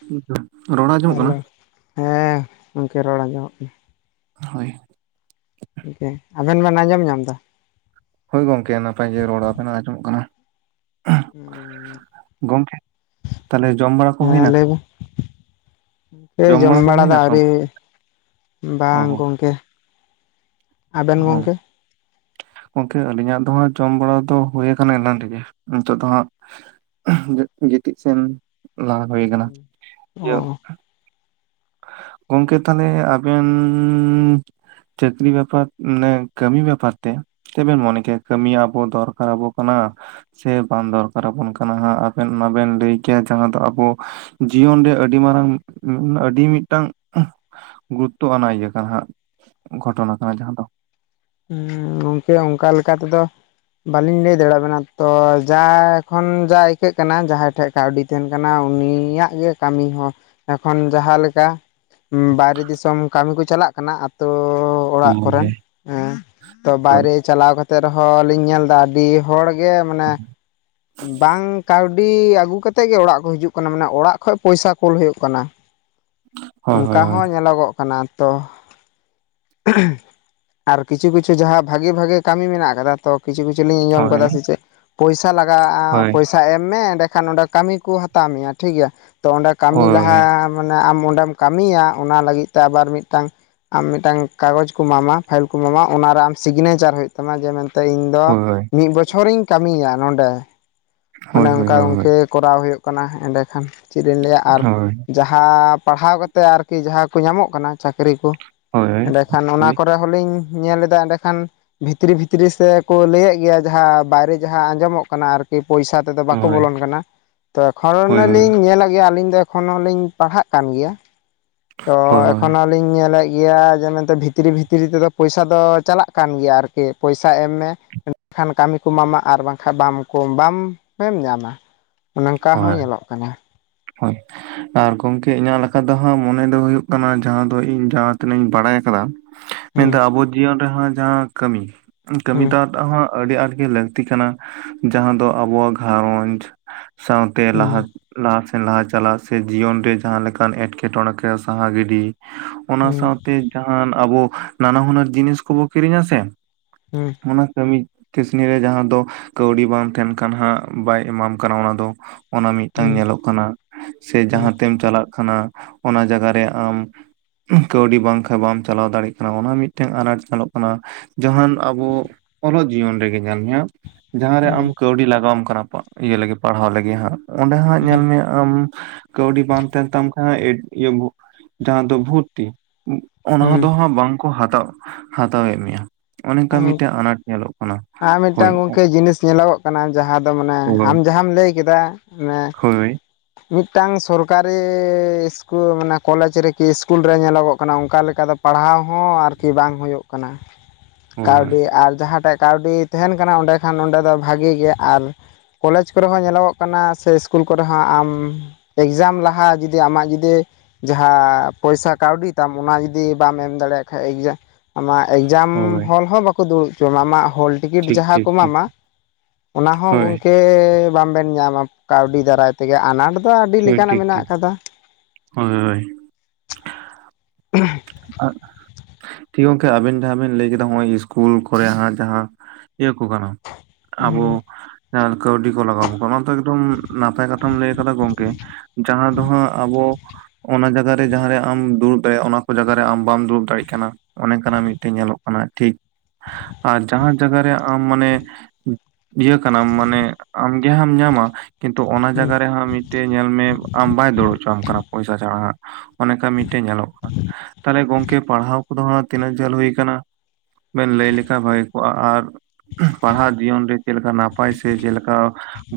ᱦ [unintelligible] ᱦᱮᱞᱳ, ᱦᱮᱸ ᱜᱚᱢᱠᱮ ᱨᱚᱲ ᱟᱸᱡᱚᱢᱚᱜ ᱠᱟᱱᱟ ᱦᱳᱭ ᱜᱚᱝᱠᱮ ᱟᱵᱮᱱ ᱵᱮᱱ ᱟᱸᱡᱚᱢ ᱧᱟᱢ ᱮᱫᱟ? ᱦᱳᱭ ᱜᱚᱝᱠᱮ ᱱᱟᱯᱟᱭ ᱜᱮ ᱨᱚᱲ ᱟᱵᱱᱟᱜ ᱟᱸᱡᱚᱢᱚᱜ ᱠᱟᱱᱟ ᱜᱚᱢᱠᱮ ᱛᱟᱦᱞᱮ ᱡᱚᱢ ᱵᱟᱲᱟ ᱦᱮᱸ ᱞᱟᱹᱭ ᱢᱮ ᱠᱮ ᱡᱚᱢ ᱵᱟᱲᱟ ᱠᱚ ᱵᱟᱲᱟᱫᱚ ᱦᱩᱭᱱᱟ ᱥᱮ ᱟᱹᱣᱨᱤ ᱦᱩᱭᱩᱜ- ᱟ, ᱚ ᱵᱟᱝ ᱜᱚᱝᱠᱮ ᱟᱵᱮᱱ ᱚ ᱜᱚᱝᱠᱮ? ᱜᱚᱝᱠᱮ ᱟᱹᱞᱤᱧᱟᱜ ᱫᱚ ᱦᱟᱸᱜ ᱡᱚᱢ ᱵᱟᱲᱟ ᱫᱚ ᱦᱩᱭ ᱟᱠᱟᱱᱟ ᱮᱞᱟᱱ ᱨᱮᱜᱮ ᱱᱤᱛᱚᱜ ᱫᱚ ᱦᱟᱸᱜ ᱜᱤᱛᱤᱡ ᱥᱮᱱ ᱞᱟᱦᱟ ᱦᱩᱭ ᱠᱟᱱᱟ ᱚ ᱤᱭ ᱜᱚᱢᱠᱮ ᱛᱟᱦᱞᱮ ᱟᱵᱮᱱᱼᱼ ᱪᱟᱹᱠᱨᱤ ᱵᱮᱯᱟᱨ ᱢᱟᱱᱮ ᱠᱟᱹᱢᱤ ᱵᱮᱯᱟᱨ ᱛᱮ ᱪᱮᱫ ᱵᱮᱱ ᱢᱚᱱᱮ ᱠᱮᱭᱟ? ᱠᱟᱹᱢᱤ ᱟᱵᱚ ᱫᱚᱨᱠᱟᱨ ᱟᱵᱚ ᱠᱟᱱᱟ? ᱪᱮ ᱵᱟᱝ ᱫᱚᱨᱠᱟᱨᱟᱵᱚᱱ ᱠᱟᱱᱟᱸ ᱡᱟ, ᱸ ᱜ ᱟᱵᱮᱱ ᱢᱟ ᱵᱮᱱ ᱞᱟᱹᱭ ᱠᱮᱫ ᱡᱟᱦᱟᱸ ᱫᱚ ᱟᱵᱚ ᱡᱤᱭᱚᱱ ᱨᱮ ᱟᱹᱰᱤ ᱢᱟᱨᱟᱝ ᱟᱹᱰᱤ ᱢᱤᱫᱴᱟᱝ ᱜᱩᱨᱩᱛᱚ ᱟᱱᱟᱜ ᱤᱭᱟᱹ ᱠᱟᱱᱟ ᱜᱷᱚᱴᱚᱱᱟ ᱠᱟᱱᱟ ᱡᱟᱦᱟᱸ ᱫᱚ ᱦᱮᱸ ᱜᱚᱝᱠᱮ ᱚᱱᱠᱟ ᱞᱮᱠᱟ ᱛᱮᱫᱚ ᱵᱟᱹᱞᱤᱧ ᱞᱟᱹᱭ ᱫᱟᱲᱮ ᱟᱵᱤᱱᱟ ᱛᱚ ᱡᱟ ᱠᱷᱚᱱ ᱡᱟ ᱟᱹᱭᱠᱟᱹᱜ ᱠᱟᱱᱟ ᱡᱟᱦᱟᱸᱭ ᱴᱷᱮᱡ ᱠᱟᱹᱣᱰᱤ ᱛᱟᱦᱮᱱ ᱠᱟᱱᱟ ᱩᱱᱤᱭᱟᱜ ᱜᱮ ᱠᱟᱹᱢᱤ ᱦᱚᱸ ᱮᱠᱷᱚᱱ ᱡᱟᱦᱟᱸ ᱞᱮᱠᱟ ᱵᱟᱭᱨᱮ ᱫᱤᱥᱚᱢ ᱠᱟᱹᱢᱤ ᱠᱚ ᱪᱟᱞᱟᱜ ᱠᱟᱱᱟ ᱟᱹᱛᱩ ᱚᱲᱟᱜ ᱠᱚᱨᱮᱱ ᱦᱳᱭ ᱛᱚ ᱦᱳᱭ ᱵᱟᱭᱨᱮ ᱪᱟᱞᱟᱣ ᱠᱟᱛᱮ ᱨᱮᱦᱚᱸ ᱞᱤᱧ ᱧᱮᱞᱫᱟ ᱟᱹᱰᱤ ᱦᱚᱲ ᱜᱮ ᱜᱮ ᱢᱟᱱᱮ ᱵᱟᱝ ᱠᱟᱹᱣ ᱟᱹᱰᱤ ᱟᱹᱜᱩ ᱠᱟᱛᱮᱫ ᱜᱮ ᱚᱲᱟᱜ ᱠᱚ ᱦᱤᱡᱩᱜ ᱠᱟᱱᱟ ᱢᱟᱱᱮ ᱚᱲᱟᱜ ᱠᱷᱚᱡ ᱯᱚᱭᱥᱟ ᱠᱳᱞ ᱦᱩᱭᱩᱜ ᱠᱟᱱᱟ ᱦᱳᱭ ᱚᱱᱠᱟ ᱦᱳᱭ ᱦᱳᱭ ᱦᱚᱸ ᱧᱮᱞᱚᱜᱚᱜ ᱠᱟᱱᱟ ᱛᱚ ᱟᱨ ᱠᱤᱪᱷᱩ ᱠᱤᱪᱷᱩ ᱡᱟᱦᱟᱸ ᱵᱷᱟᱜᱤ ᱵᱷᱟᱜᱤ ᱠᱟᱹᱢᱤ ᱢᱮᱱᱟᱜ ᱟᱠᱟ ᱠᱟᱫᱟ ᱛᱚ ᱠᱤᱪᱷᱩ ᱠᱤᱪᱷᱩ ᱞᱤᱧ ᱟᱸᱡᱚᱢ ᱠᱟᱫᱟ ᱦᱳᱭ ᱥᱮ ᱪᱮᱫ ᱯᱚᱭᱥᱟ ᱞᱟᱜᱟᱜᱼᱟ ᱦᱳᱭ ᱯᱚᱭᱥᱟ ᱮᱢ ᱢᱮ ᱮᱸᱰᱮ ᱠᱷᱟᱱ ᱚᱸᱰᱮ ᱠᱟᱹᱢᱤ ᱠᱚ ᱦᱟᱛᱟᱣ ᱢᱮᱭᱟ ᱴᱷᱤᱠ ᱜᱮᱭᱟ ᱛᱚ ᱚᱸᱰᱮ ᱠᱟᱹᱢᱤ ᱞᱟᱦᱟ ᱦᱳᱭ ᱢᱟᱱᱮ ᱟᱢ ᱚᱸᱰᱮᱢ ᱠᱟᱹᱢᱤᱭᱟ ᱚᱱᱟ ᱞᱟᱹᱜᱤᱫ ᱛᱮ ᱟᱨ ᱢᱤᱫᱴᱟᱝ ᱟᱢ ᱢᱤᱫᱴᱟᱝ ᱠᱟᱜᱚᱡᱽ ᱠᱚ ᱮᱢᱟᱢᱟ ᱯᱷᱟᱭᱤᱞ ᱠᱚ ᱮᱢᱟᱢᱟ ᱚᱱᱟᱨᱮ ᱟᱢ ᱥᱤᱜᱽᱱᱮᱪᱟᱨ ᱦᱩᱭᱩᱜ ᱛᱟᱢᱟ ᱡᱮ ᱢᱮᱱᱛᱮ ᱤᱧ ᱫᱚ ᱦᱳᱭ ᱢᱤᱫ ᱵᱚᱪᱷᱚᱨᱤᱧ ᱠᱟᱹᱢᱤᱭᱟ ᱱᱚᱰᱮ ᱚᱱᱮ ᱦᱳᱭ ᱦᱳᱭ ᱚᱱᱠᱟ ᱦᱳᱭ ᱜᱚᱸᱠᱮ ᱠᱚᱨᱟᱣ ᱦᱩᱭᱩᱜ ᱠᱟᱱᱟ ᱮᱸᱰᱮ ᱠᱷᱟᱱ ᱪᱮᱫ ᱤᱧ ᱞᱟᱹᱭᱟ ᱟᱨ ᱦᱳᱭ ᱡᱟᱦᱟᱸ ᱯᱟᱲᱦᱟᱣ ᱠᱟᱛᱮᱫ ᱟᱨᱠᱤ ᱡᱟᱦᱟᱸ ᱠᱚ ᱧᱟᱢᱚᱜ ᱠᱟᱱᱟ ᱪᱟᱹᱠᱨᱤ ᱠᱚ ᱦᱳᱭ ᱦᱳᱭ ᱮᱸᱰᱮ ᱠᱷᱟᱱ ᱚᱱᱟ ᱦᱳᱭ ᱠᱚᱨᱮ ᱦᱚᱞᱤᱧ ᱧᱮᱞ ᱮᱫᱟ ᱮᱸᱰᱮ ᱠᱷᱟᱱ ᱵᱷᱤᱛᱨᱤ ᱵᱷᱤᱛᱨᱤ ᱥᱮᱠᱚ ᱞᱟᱹᱭᱮᱫ ᱜᱮᱭᱟ ᱡᱟᱦᱟᱸ ᱵᱟᱭᱨᱮ ᱡᱟᱦᱟᱸ ᱟᱸᱡᱚᱢᱚᱜ ᱠᱟᱱᱟ ᱟᱨᱠᱤ ᱯᱚᱭᱥᱟ ᱫᱚ ᱵᱟᱠᱚ ᱵᱚᱞᱚᱱ ᱠᱟᱱᱟ ᱛᱚ ᱠᱷᱚᱱ ᱦᱳᱭ ᱞᱤᱧ ᱧᱮᱞᱮᱫ ᱜᱮᱭᱟ ᱟᱹᱞᱤᱧ ᱫᱚ ᱮᱠᱦᱚᱱ ᱦᱩᱞᱥᱧ ᱯᱟᱲᱟᱜ ᱠᱟᱱᱜᱮᱭᱟ ᱛᱚ ᱦᱳᱭ ᱦᱳᱭ ᱮᱠᱦᱚᱱ ᱧ ᱧᱮᱞᱮᱫ ᱜᱮᱭᱟ ᱡᱮ ᱢᱮᱱᱛᱮ ᱵᱷᱤᱛᱨᱤ ᱵᱷᱤᱛᱨᱤ ᱵᱷᱤᱛᱨᱤ ᱛᱮᱫᱚ ᱯᱚᱭᱥᱟ ᱫᱚ ᱪᱟᱞᱟᱜ ᱠᱟᱱ ᱜᱮᱭᱟ ᱟᱨᱠᱤ ᱯᱚᱭᱥᱟ ᱮᱢ ᱢᱮ ᱠᱷᱟᱱ ᱠᱟᱹᱢᱤ ᱠᱚ ᱮᱢᱟᱢᱟ ᱟᱨ ᱵᱟᱝᱠᱷᱟᱱ ᱵᱟᱢ ᱠᱚ ᱵᱟᱢ ᱮᱢ ᱧᱟᱢᱟ ᱚᱱᱮ ᱱᱚᱱᱠᱟ ᱦᱚᱸ ᱧᱮᱞᱚᱜ ᱠᱟᱱᱟ ᱦᱳᱭ ᱟᱨ ᱜᱚᱢᱠᱮ ᱤᱧᱟᱹᱜ ᱞᱮᱠᱟ ᱫᱚ ᱦᱟᱸᱜ ᱢᱚᱱᱮ ᱫᱚ ᱦᱩᱭᱩᱜ ᱠᱟᱱᱟ ᱡᱟᱦᱟᱸ ᱫᱚ ᱤᱧ ᱡᱟᱦᱟᱸ ᱛᱤᱱᱟᱹᱜ ᱤᱧ ᱵᱟᱲᱟᱭ ᱠᱟᱫᱟ ᱦᱩᱸ ᱢᱮᱱᱫᱟ ᱟᱵᱚ ᱡᱤᱭᱚᱱ ᱨᱮᱦᱚᱸ ᱡᱟᱦᱟᱸ ᱠᱟᱹᱢᱤ ᱠᱟᱹᱢᱤ ᱦᱩᱸ ᱫ ᱟᱜ ᱦᱚᱸ ᱟᱹᱰᱤ ᱟᱸᱴ ᱜᱮ ᱞᱟᱹᱠᱛᱤ ᱠᱟᱱᱟ ᱡᱟᱦᱟᱸ ᱫᱚ ᱟᱵᱚᱣᱟᱜ ᱜᱷᱟᱨᱚᱸᱡᱽ ᱥᱟᱶᱛᱮ ᱦᱩᱸ ᱞᱟᱦᱟ ᱞᱟᱦᱟ ᱥᱮᱱ ᱞᱟᱦᱟ ᱪᱟᱞᱟᱜ ᱥᱮ ᱡᱤᱭᱚᱱ ᱨᱮ ᱡᱟᱦᱟᱸ ᱞᱮᱠᱟᱱ ᱮᱸᱴᱠᱮᱴᱚᱬᱮ ᱥᱟᱦᱟ ᱜᱤᱰᱤ ᱚᱱᱟ ᱦᱩᱸ ᱥᱟᱶᱛᱮ ᱡᱟᱦᱟᱸᱟᱱ ᱟᱵᱚ ᱱᱟᱱᱟ ᱦᱩᱱᱟᱹᱨ ᱡᱤᱱᱤᱥ ᱠᱚᱵᱚ ᱠᱤᱨᱤᱧ ᱟᱥᱮ ᱦᱩᱸ ᱚᱱᱟ ᱠᱟᱹᱢᱤ ᱠᱟᱹᱥᱱᱤ ᱨᱮ ᱡᱟᱦᱟᱸ ᱫᱚ ᱠᱟᱹᱣᱰᱤ ᱵᱟᱝ ᱛᱟᱦᱮᱱ ᱠᱷᱟᱱ ᱦᱟᱸᱜ ᱵᱟᱭ ᱮᱢᱟᱢ ᱠᱟᱱᱟ ᱚᱱᱟ ᱫᱚ ᱚᱱᱟ ᱢᱤᱫᱴᱟᱝ ᱦᱩᱸ ᱧᱮᱞᱚᱜ ᱠᱟᱱᱟ ᱥᱮ ᱦᱩᱸ ᱡᱟᱸᱦᱟᱸ ᱛᱮᱢ ᱪᱟᱞᱟᱜ ᱠᱟᱱᱟ ᱚᱱᱟ ᱡᱟᱭᱜᱟ ᱨᱮ ᱟᱢ ᱠᱟᱹᱣᱰᱤ ᱵᱟᱝᱠᱟᱱ ᱵᱟᱢ ᱪᱟᱞᱟᱣ ᱫᱟᱲᱮᱭᱟᱜ ᱠᱟᱱᱟ ᱚᱱᱟ ᱢᱤᱫᱴᱮᱱ ᱟᱱᱟᱴ ᱧᱮᱞᱚᱜ ᱠᱟᱱᱟ ᱡᱟᱦᱟᱸᱱ ᱟᱵᱚ ᱚᱞᱚᱜ ᱡᱤᱭᱚᱱ ᱨᱮᱜᱮ ᱧᱮᱞ ᱢᱮᱭᱟ ᱡᱟᱦᱟᱸᱨᱮ ᱦᱩᱸ ᱟᱢ ᱠᱟᱹᱣᱰᱤ ᱞᱟᱜᱟᱣᱟᱢ ᱠᱟᱱᱟ ᱤᱭᱟᱹ ᱞᱟᱹᱜᱤᱫ ᱯᱟᱲᱦᱟᱣ ᱞᱟᱹᱜᱤᱫ ᱦᱟᱸᱜ ᱚᱸᱰᱮ ᱦᱟᱸᱜ ᱧᱮᱞ ᱦᱩᱸ ᱢᱮᱭᱟ ᱟᱢ ᱠᱟᱹᱣᱰᱤ ᱵᱟᱝ ᱛᱟᱦᱮᱱ ᱛᱟᱢ ᱠᱷᱟᱡᱽ [unintelligible] ᱡᱟᱦᱟᱸ ᱫᱚ ᱵᱷᱩᱨᱛᱤ ᱚᱱᱟ ᱦᱩᱸ ᱫᱚ ᱦᱟᱸᱜ ᱵᱟᱝᱠᱚ ᱦᱟᱛᱟᱣ ᱦᱟᱛᱟᱣᱮᱫ ᱢᱮᱭᱟ ᱚᱱᱮᱠᱚ ᱦᱩᱸ ᱢᱤᱫᱴᱟᱜ ᱟᱱᱟᱴ ᱧᱮᱞᱚᱜ ᱠᱟᱱᱟ ᱟᱨ ᱦᱳᱭ ᱢᱤᱫᱴᱟᱝ ᱜᱚᱢᱠᱮ ᱡᱤᱱᱤᱥ ᱧᱮᱞᱚᱜᱚᱜ ᱠᱟᱱᱟ ᱡᱟᱦᱟᱸ ᱫᱚ ᱢᱟᱱᱮ ᱦᱳᱭ ᱟᱢ ᱡᱟᱦᱟᱸᱢ ᱞᱟᱹᱭ ᱠᱮᱫᱟ ᱢᱮ ᱦᱳᱭ ᱢᱤᱫᱴᱟᱝ ᱥᱚᱨᱠᱟᱨᱤᱻ ᱥᱠᱩᱞ ᱢᱟᱱᱮ ᱠᱚᱞᱮᱡ ᱨᱮᱠᱤ ᱥᱠᱩᱞ ᱨᱮ ᱧᱮᱞᱚᱜᱚᱜ ᱠᱟᱱᱟ ᱚᱱᱠᱟ ᱞᱮᱠᱟ ᱫᱚ ᱯᱟᱲᱦᱟᱣ ᱦᱚᱸ ᱟᱨᱠᱤ ᱵᱟᱝ ᱦᱩᱭᱩᱜ ᱠᱟᱱᱟ ᱦᱳᱭ ᱠᱟᱹᱣᱰᱤ ᱟᱨ ᱡᱟᱦᱟᱸᱴᱟᱜ ᱠᱟᱹᱣᱰᱤ ᱛᱟᱦᱮᱱ ᱠᱟᱱᱟ ᱚᱸᱰᱮ ᱠᱷᱟᱱ ᱚᱸᱰᱮ ᱫᱚ ᱵᱷᱟᱜᱤ ᱜᱮ ᱟᱨ ᱠᱚᱞᱮᱡ ᱠᱚᱨᱮ ᱦᱚᱸ ᱧᱮᱞᱚᱜᱚᱜ ᱠᱟᱱᱟ ᱥᱮ ᱤᱥᱠᱩᱞ ᱠᱚᱨᱮ ᱦᱚᱸ ᱟᱢ ᱮᱠᱡᱟᱢ ᱞᱟᱦᱟ ᱡᱩᱫᱤ ᱟᱢᱟᱜ ᱡᱩᱫᱤ ᱡᱟᱦᱟᱸ ᱯᱚᱭᱥᱟ ᱠᱟᱹᱣᱰᱤ ᱛᱟᱢ ᱚᱱᱟ ᱡᱩᱫᱤ ᱵᱟᱢ ᱮᱢ ᱫᱟᱲᱮᱭᱟᱜ ᱠᱷᱟᱱ ᱮᱠᱡᱟᱢ ᱟᱢᱟᱜ ᱮᱠᱡᱟᱢ ᱦᱳᱭ ᱦᱚᱞ ᱦᱚᱸ ᱵᱟᱠᱚ ᱫᱩᱲᱩᱵ ᱦᱚᱪᱚᱣᱟᱢᱟ ᱟᱢᱟᱜ ᱦᱚᱞ ᱴᱤᱠᱤᱴ ᱴᱷᱤᱠ ᱡᱟᱦᱟᱸ ᱴᱷᱤᱠ ᱠᱚ ᱴᱷᱤᱠ ᱮᱢᱟᱢᱟ ᱚᱱᱟ ᱦᱚᱸ ᱦᱳᱭ ᱜᱚᱢᱠᱮ ᱵᱟᱢᱵᱱ ᱧᱟᱢᱟ ᱠᱟᱹᱣᱰᱤ ᱫᱟᱨᱟᱭ ᱛᱮᱜᱮ ᱟᱱᱟᱴ ᱫᱚ ᱟᱹᱰᱤ ᱦᱳᱭ ᱞᱮᱠᱟᱱᱟᱜ ᱴᱷᱤᱠ ᱢᱮᱱᱟᱜ ᱴᱷᱤᱠ ᱟᱠᱟᱫᱟ ᱦᱳᱭ [unintelligible] ᱦ [unintelligible] [unintelligible] ᱴᱷᱤᱠ ᱜᱚᱝᱠᱮ ᱟᱵᱤᱱ ᱡᱟᱦᱟ ᱵᱤᱱ ᱞᱟᱹᱭ ᱠᱮᱫᱟ ᱱᱚᱜᱚᱭ ᱤᱥᱠᱩᱞ ᱠᱚᱨᱮ ᱦᱟᱸᱜ ᱡᱟᱦᱟᱸ ᱤᱭᱟᱹ ᱠᱚ ᱠᱟᱱᱟ ᱟᱵᱚ [unintelligible] ᱠᱟᱹᱣᱰᱤ ᱠᱚ ᱞᱟᱜᱟᱣᱟᱢ ᱠᱟᱱᱟ ᱚᱱᱟ ᱫᱚ ᱮᱠᱫᱚᱢ ᱱᱟᱯᱟᱭ ᱠᱟᱛᱷᱟᱢ ᱞᱟᱹᱭ ᱟᱠᱟᱫᱟ ᱜᱚᱝᱠᱮ ᱾ ᱡᱟᱦᱟᱸ ᱫᱚᱦᱟᱸᱜ ᱟᱵᱚ ᱚᱱᱟ ᱡᱟᱭᱜᱟᱨᱮ ᱡᱟᱦᱟᱸᱨᱮ ᱟᱢ ᱫᱩᱲᱩᱵ ᱫᱟᱲᱮᱭᱟᱜᱼᱟ ᱚᱱᱟ ᱚ ᱠᱚ ᱡᱟᱭᱜᱟ ᱨᱮ ᱟᱢ ᱵᱟᱢ ᱫᱩᱲᱩᱵ ᱫᱟᱲᱮᱭᱟᱜ ᱠᱟᱱᱟ ᱚᱱᱮᱠᱟᱱᱟᱜ ᱢᱤᱫᱴᱮᱡ ᱧᱮᱞᱚᱜ ᱠᱟᱱᱟ ᱴᱷᱤᱠ ᱟᱨ ᱡᱟᱦᱟᱸ ᱡᱟᱭᱜᱟ ᱨᱮ ᱟᱢ ᱢᱟᱱᱮ ᱤᱭᱟᱹ ᱠᱟᱱᱟᱢ ᱢᱟᱱᱮ ᱟᱢᱜᱮ ᱦᱟᱢ ᱧᱟᱢᱟ ᱠᱤᱱᱛᱩ ᱚᱱᱟ ᱡᱟᱭᱜᱟ ᱨᱮ ᱦᱟᱸ ᱢᱤᱫᱴᱮᱱ ᱧᱮᱞ ᱢᱮ ᱟᱢ ᱵᱟᱭ ᱫᱲᱟᱹᱲ ᱦᱚᱪᱣᱟᱢ ᱠᱟᱱᱟ ᱯᱚᱭᱥᱟ ᱪᱷᱟᱲᱟᱜ ᱚᱱᱮᱠᱟ ᱢᱤᱫᱴᱮᱱ ᱧᱮᱞᱚᱜ ᱠᱟᱱᱟ ᱾ ᱛᱟᱦᱚᱞᱮ ᱜᱚᱝᱠᱮ ᱯᱟᱲᱦᱟᱣ ᱩᱱᱠᱩ ᱫᱚ ᱛᱤᱱᱟᱹᱜ ᱡᱷᱟᱹᱞ ᱦᱩᱭᱩᱭᱟ ᱟᱠᱟᱱᱟ ᱵᱮᱱ ᱞᱟᱹᱭ ᱞᱮᱠᱷᱟᱱ ᱵᱷᱟᱹᱜᱤ ᱠᱚᱜᱼᱟ ᱟᱨ ᱯᱟᱲᱦᱟᱜ ᱡᱤᱭᱚᱱ ᱨᱮ ᱪᱮᱫ ᱞᱮᱠᱟ ᱱᱟᱯᱟᱭ ᱥᱮ ᱪᱮᱫᱮᱠᱟ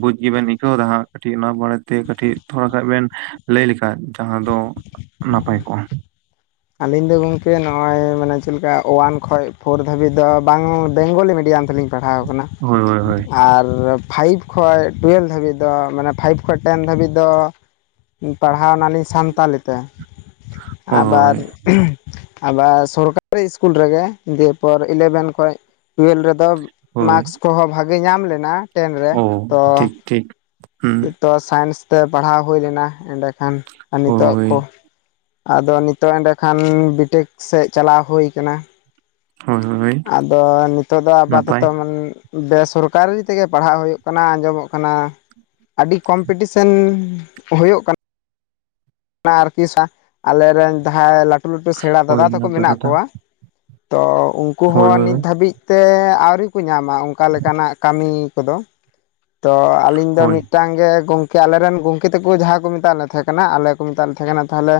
ᱵᱩᱡ ᱜᱮᱵᱮᱱ ᱟᱹᱭᱠᱟᱹᱣ ᱮᱫᱟ ᱦᱟᱸᱜ ᱠᱟᱹᱴᱤᱡ ᱚᱱᱟ ᱵᱟᱨᱮᱛᱮ ᱠᱟᱹᱴᱤᱡ ᱛᱷᱚᱲᱟ ᱠᱷᱟᱱ ᱵᱮᱱ ᱞᱟᱹᱭ ᱞᱮᱠᱷᱟᱱ? ᱡᱟᱦᱟᱸ ᱫᱚ ᱱᱟᱯᱟᱭ ᱠᱚᱜ-ᱟ ᱟᱹᱞᱤᱧ ᱫᱚ ᱜᱚᱢᱠᱮ ᱱᱚᱜᱼᱚᱭ ᱢᱟᱱᱮ ᱪᱮᱫ ᱟᱞᱤᱧ ᱫᱚ ᱜᱟᱝᱠᱮ ᱪᱮᱫᱞᱮᱠᱟ ᱳᱭᱟᱱ ᱠᱷᱚᱡ ᱯᱷᱳᱨ ᱫᱷᱟᱹᱵᱤᱡ ᱫᱚ ᱵᱟᱝ ᱵᱮᱝᱜᱚᱞᱤ ᱢᱤᱰᱤᱭᱟᱢ ᱛᱞᱤᱧ ᱯᱟᱲᱦᱟᱣ ᱟᱠᱟᱱᱟ ᱦᱳᱭ ᱦᱳᱭ ᱦᱳᱭ ᱟᱨ ᱯᱷᱟᱭᱤᱵᱽ ᱠᱷᱚᱡ ᱴᱩᱭᱮᱞᱵᱽ ᱫᱷᱟᱹᱵᱤᱡ ᱫᱚ ᱢᱟᱱᱮ ᱯᱷᱟᱭᱤᱵᱽ ᱠᱷᱚᱡ ᱴᱮᱱ ᱫᱷᱟᱹᱵᱤᱡ ᱫᱚ ᱯᱟᱲᱦᱟᱣ ᱮᱱᱟᱞᱤᱧ ᱥᱟᱱᱛᱟᱞᱤ ᱛᱮ ᱟᱵᱟᱨ ᱦᱳᱭ ᱟᱵᱟᱨ ᱥᱚᱨᱠᱟᱨᱤ ᱥᱠᱩᱞ ᱨᱮᱜᱮ ᱫᱤᱭᱯᱚᱨ ᱤᱞᱮᱵᱷᱮᱱ ᱠᱷᱚᱱ ᱴᱩᱭᱮᱞᱵᱷ ᱨᱮᱫᱚ ᱛᱫᱚ ᱦᱳᱭ ᱢᱟᱠᱥ ᱠᱚᱦᱚᱸ ᱵᱷᱟᱜᱮ ᱧᱟᱢ ᱞᱮᱱᱟ ᱴᱮᱱ ᱨᱮ ᱳ ᱛᱚ ᱴᱷᱤᱠ ᱴᱷᱤᱠ ᱦᱩᱸ ᱛᱚ ᱥᱟᱭᱮᱱᱥ ᱛᱮ ᱯᱟᱲᱦᱟᱣ ᱦᱩᱭ ᱞᱮᱱᱟ ᱮᱸᱰᱮᱠᱷᱟᱱ ᱟᱨ ᱱᱤᱛᱚᱜ ᱦᱳᱭ ᱠᱚ ᱟᱫᱚ ᱱᱤᱛᱚᱜ ᱮᱸᱰᱮᱠᱷᱟᱱ ᱵᱤᱴᱮᱠ ᱥᱮᱫ ᱪᱟᱞᱟᱣ ᱦᱩᱭ ᱟᱠᱟᱱᱟ ᱾ ᱦᱳᱭ ᱦᱳᱭ ᱟᱫᱚ ᱱᱤᱛᱚᱜ ᱫᱚ ᱱᱟᱯᱟᱭ ᱟᱯᱟᱛᱚ-ᱛᱚ ᱚᱱ ᱵᱮᱥᱚᱨᱠᱟᱨᱤ ᱛᱮᱜᱮ ᱯᱟᱲᱦᱟᱜ ᱦᱩᱭᱩᱜ ᱠᱟᱱᱟ ᱟᱸᱡᱚᱢᱚᱜ ᱠᱟᱱᱟ ᱟᱹᱰᱤ ᱠᱚᱢᱯᱤᱴᱤᱥᱮᱱ ᱦᱩᱭᱟᱹᱜ ᱠᱟᱱᱟ᱾ ᱟᱨᱠᱤ ᱟᱞᱮ ᱨᱮᱱ ᱡᱟᱦᱟᱸᱭ ᱞᱟᱹᱴᱩ ᱞᱟᱹᱴᱩ ᱥᱮᱬᱟ ᱦᱳᱭ ᱫᱟᱼᱫᱟ ᱛᱟᱠᱚ ᱱᱟᱯᱟᱭ ᱢᱮᱱᱟᱜ ᱠᱟᱛᱷᱟ ᱠᱚᱣᱟ ᱛᱚ ᱩᱱᱠᱩ ᱦᱳᱭ ᱦᱚᱸ ᱱᱤᱛ ᱦᱳᱭ ᱫᱷᱟᱹᱵᱤᱡ ᱛᱮ ᱟᱹᱣᱨᱤ ᱠᱚ ᱧᱟᱢᱟ ᱚᱱᱠᱟ ᱞᱮᱠᱟᱱᱟᱜ ᱠᱟᱹᱢᱤ ᱠᱚᱫᱚ ᱾ ᱛᱚ ᱟᱞᱤᱧ ᱫᱚ ᱦᱳᱭ ᱢᱤᱫᱴᱟᱝ ᱜᱮ ᱜᱚᱢᱠᱮ ᱟᱞᱮᱨᱮᱱ ᱜᱚᱢᱠᱮ ᱛᱟᱠᱚ ᱡᱟᱦᱟᱸ ᱠᱚ ᱢᱮᱛᱟᱜ ᱞᱮ ᱛᱟᱦᱮᱸ ᱠᱟᱱᱟ ᱟᱞᱮ ᱛᱟᱦᱮᱱᱟ ᱛᱟᱦᱮ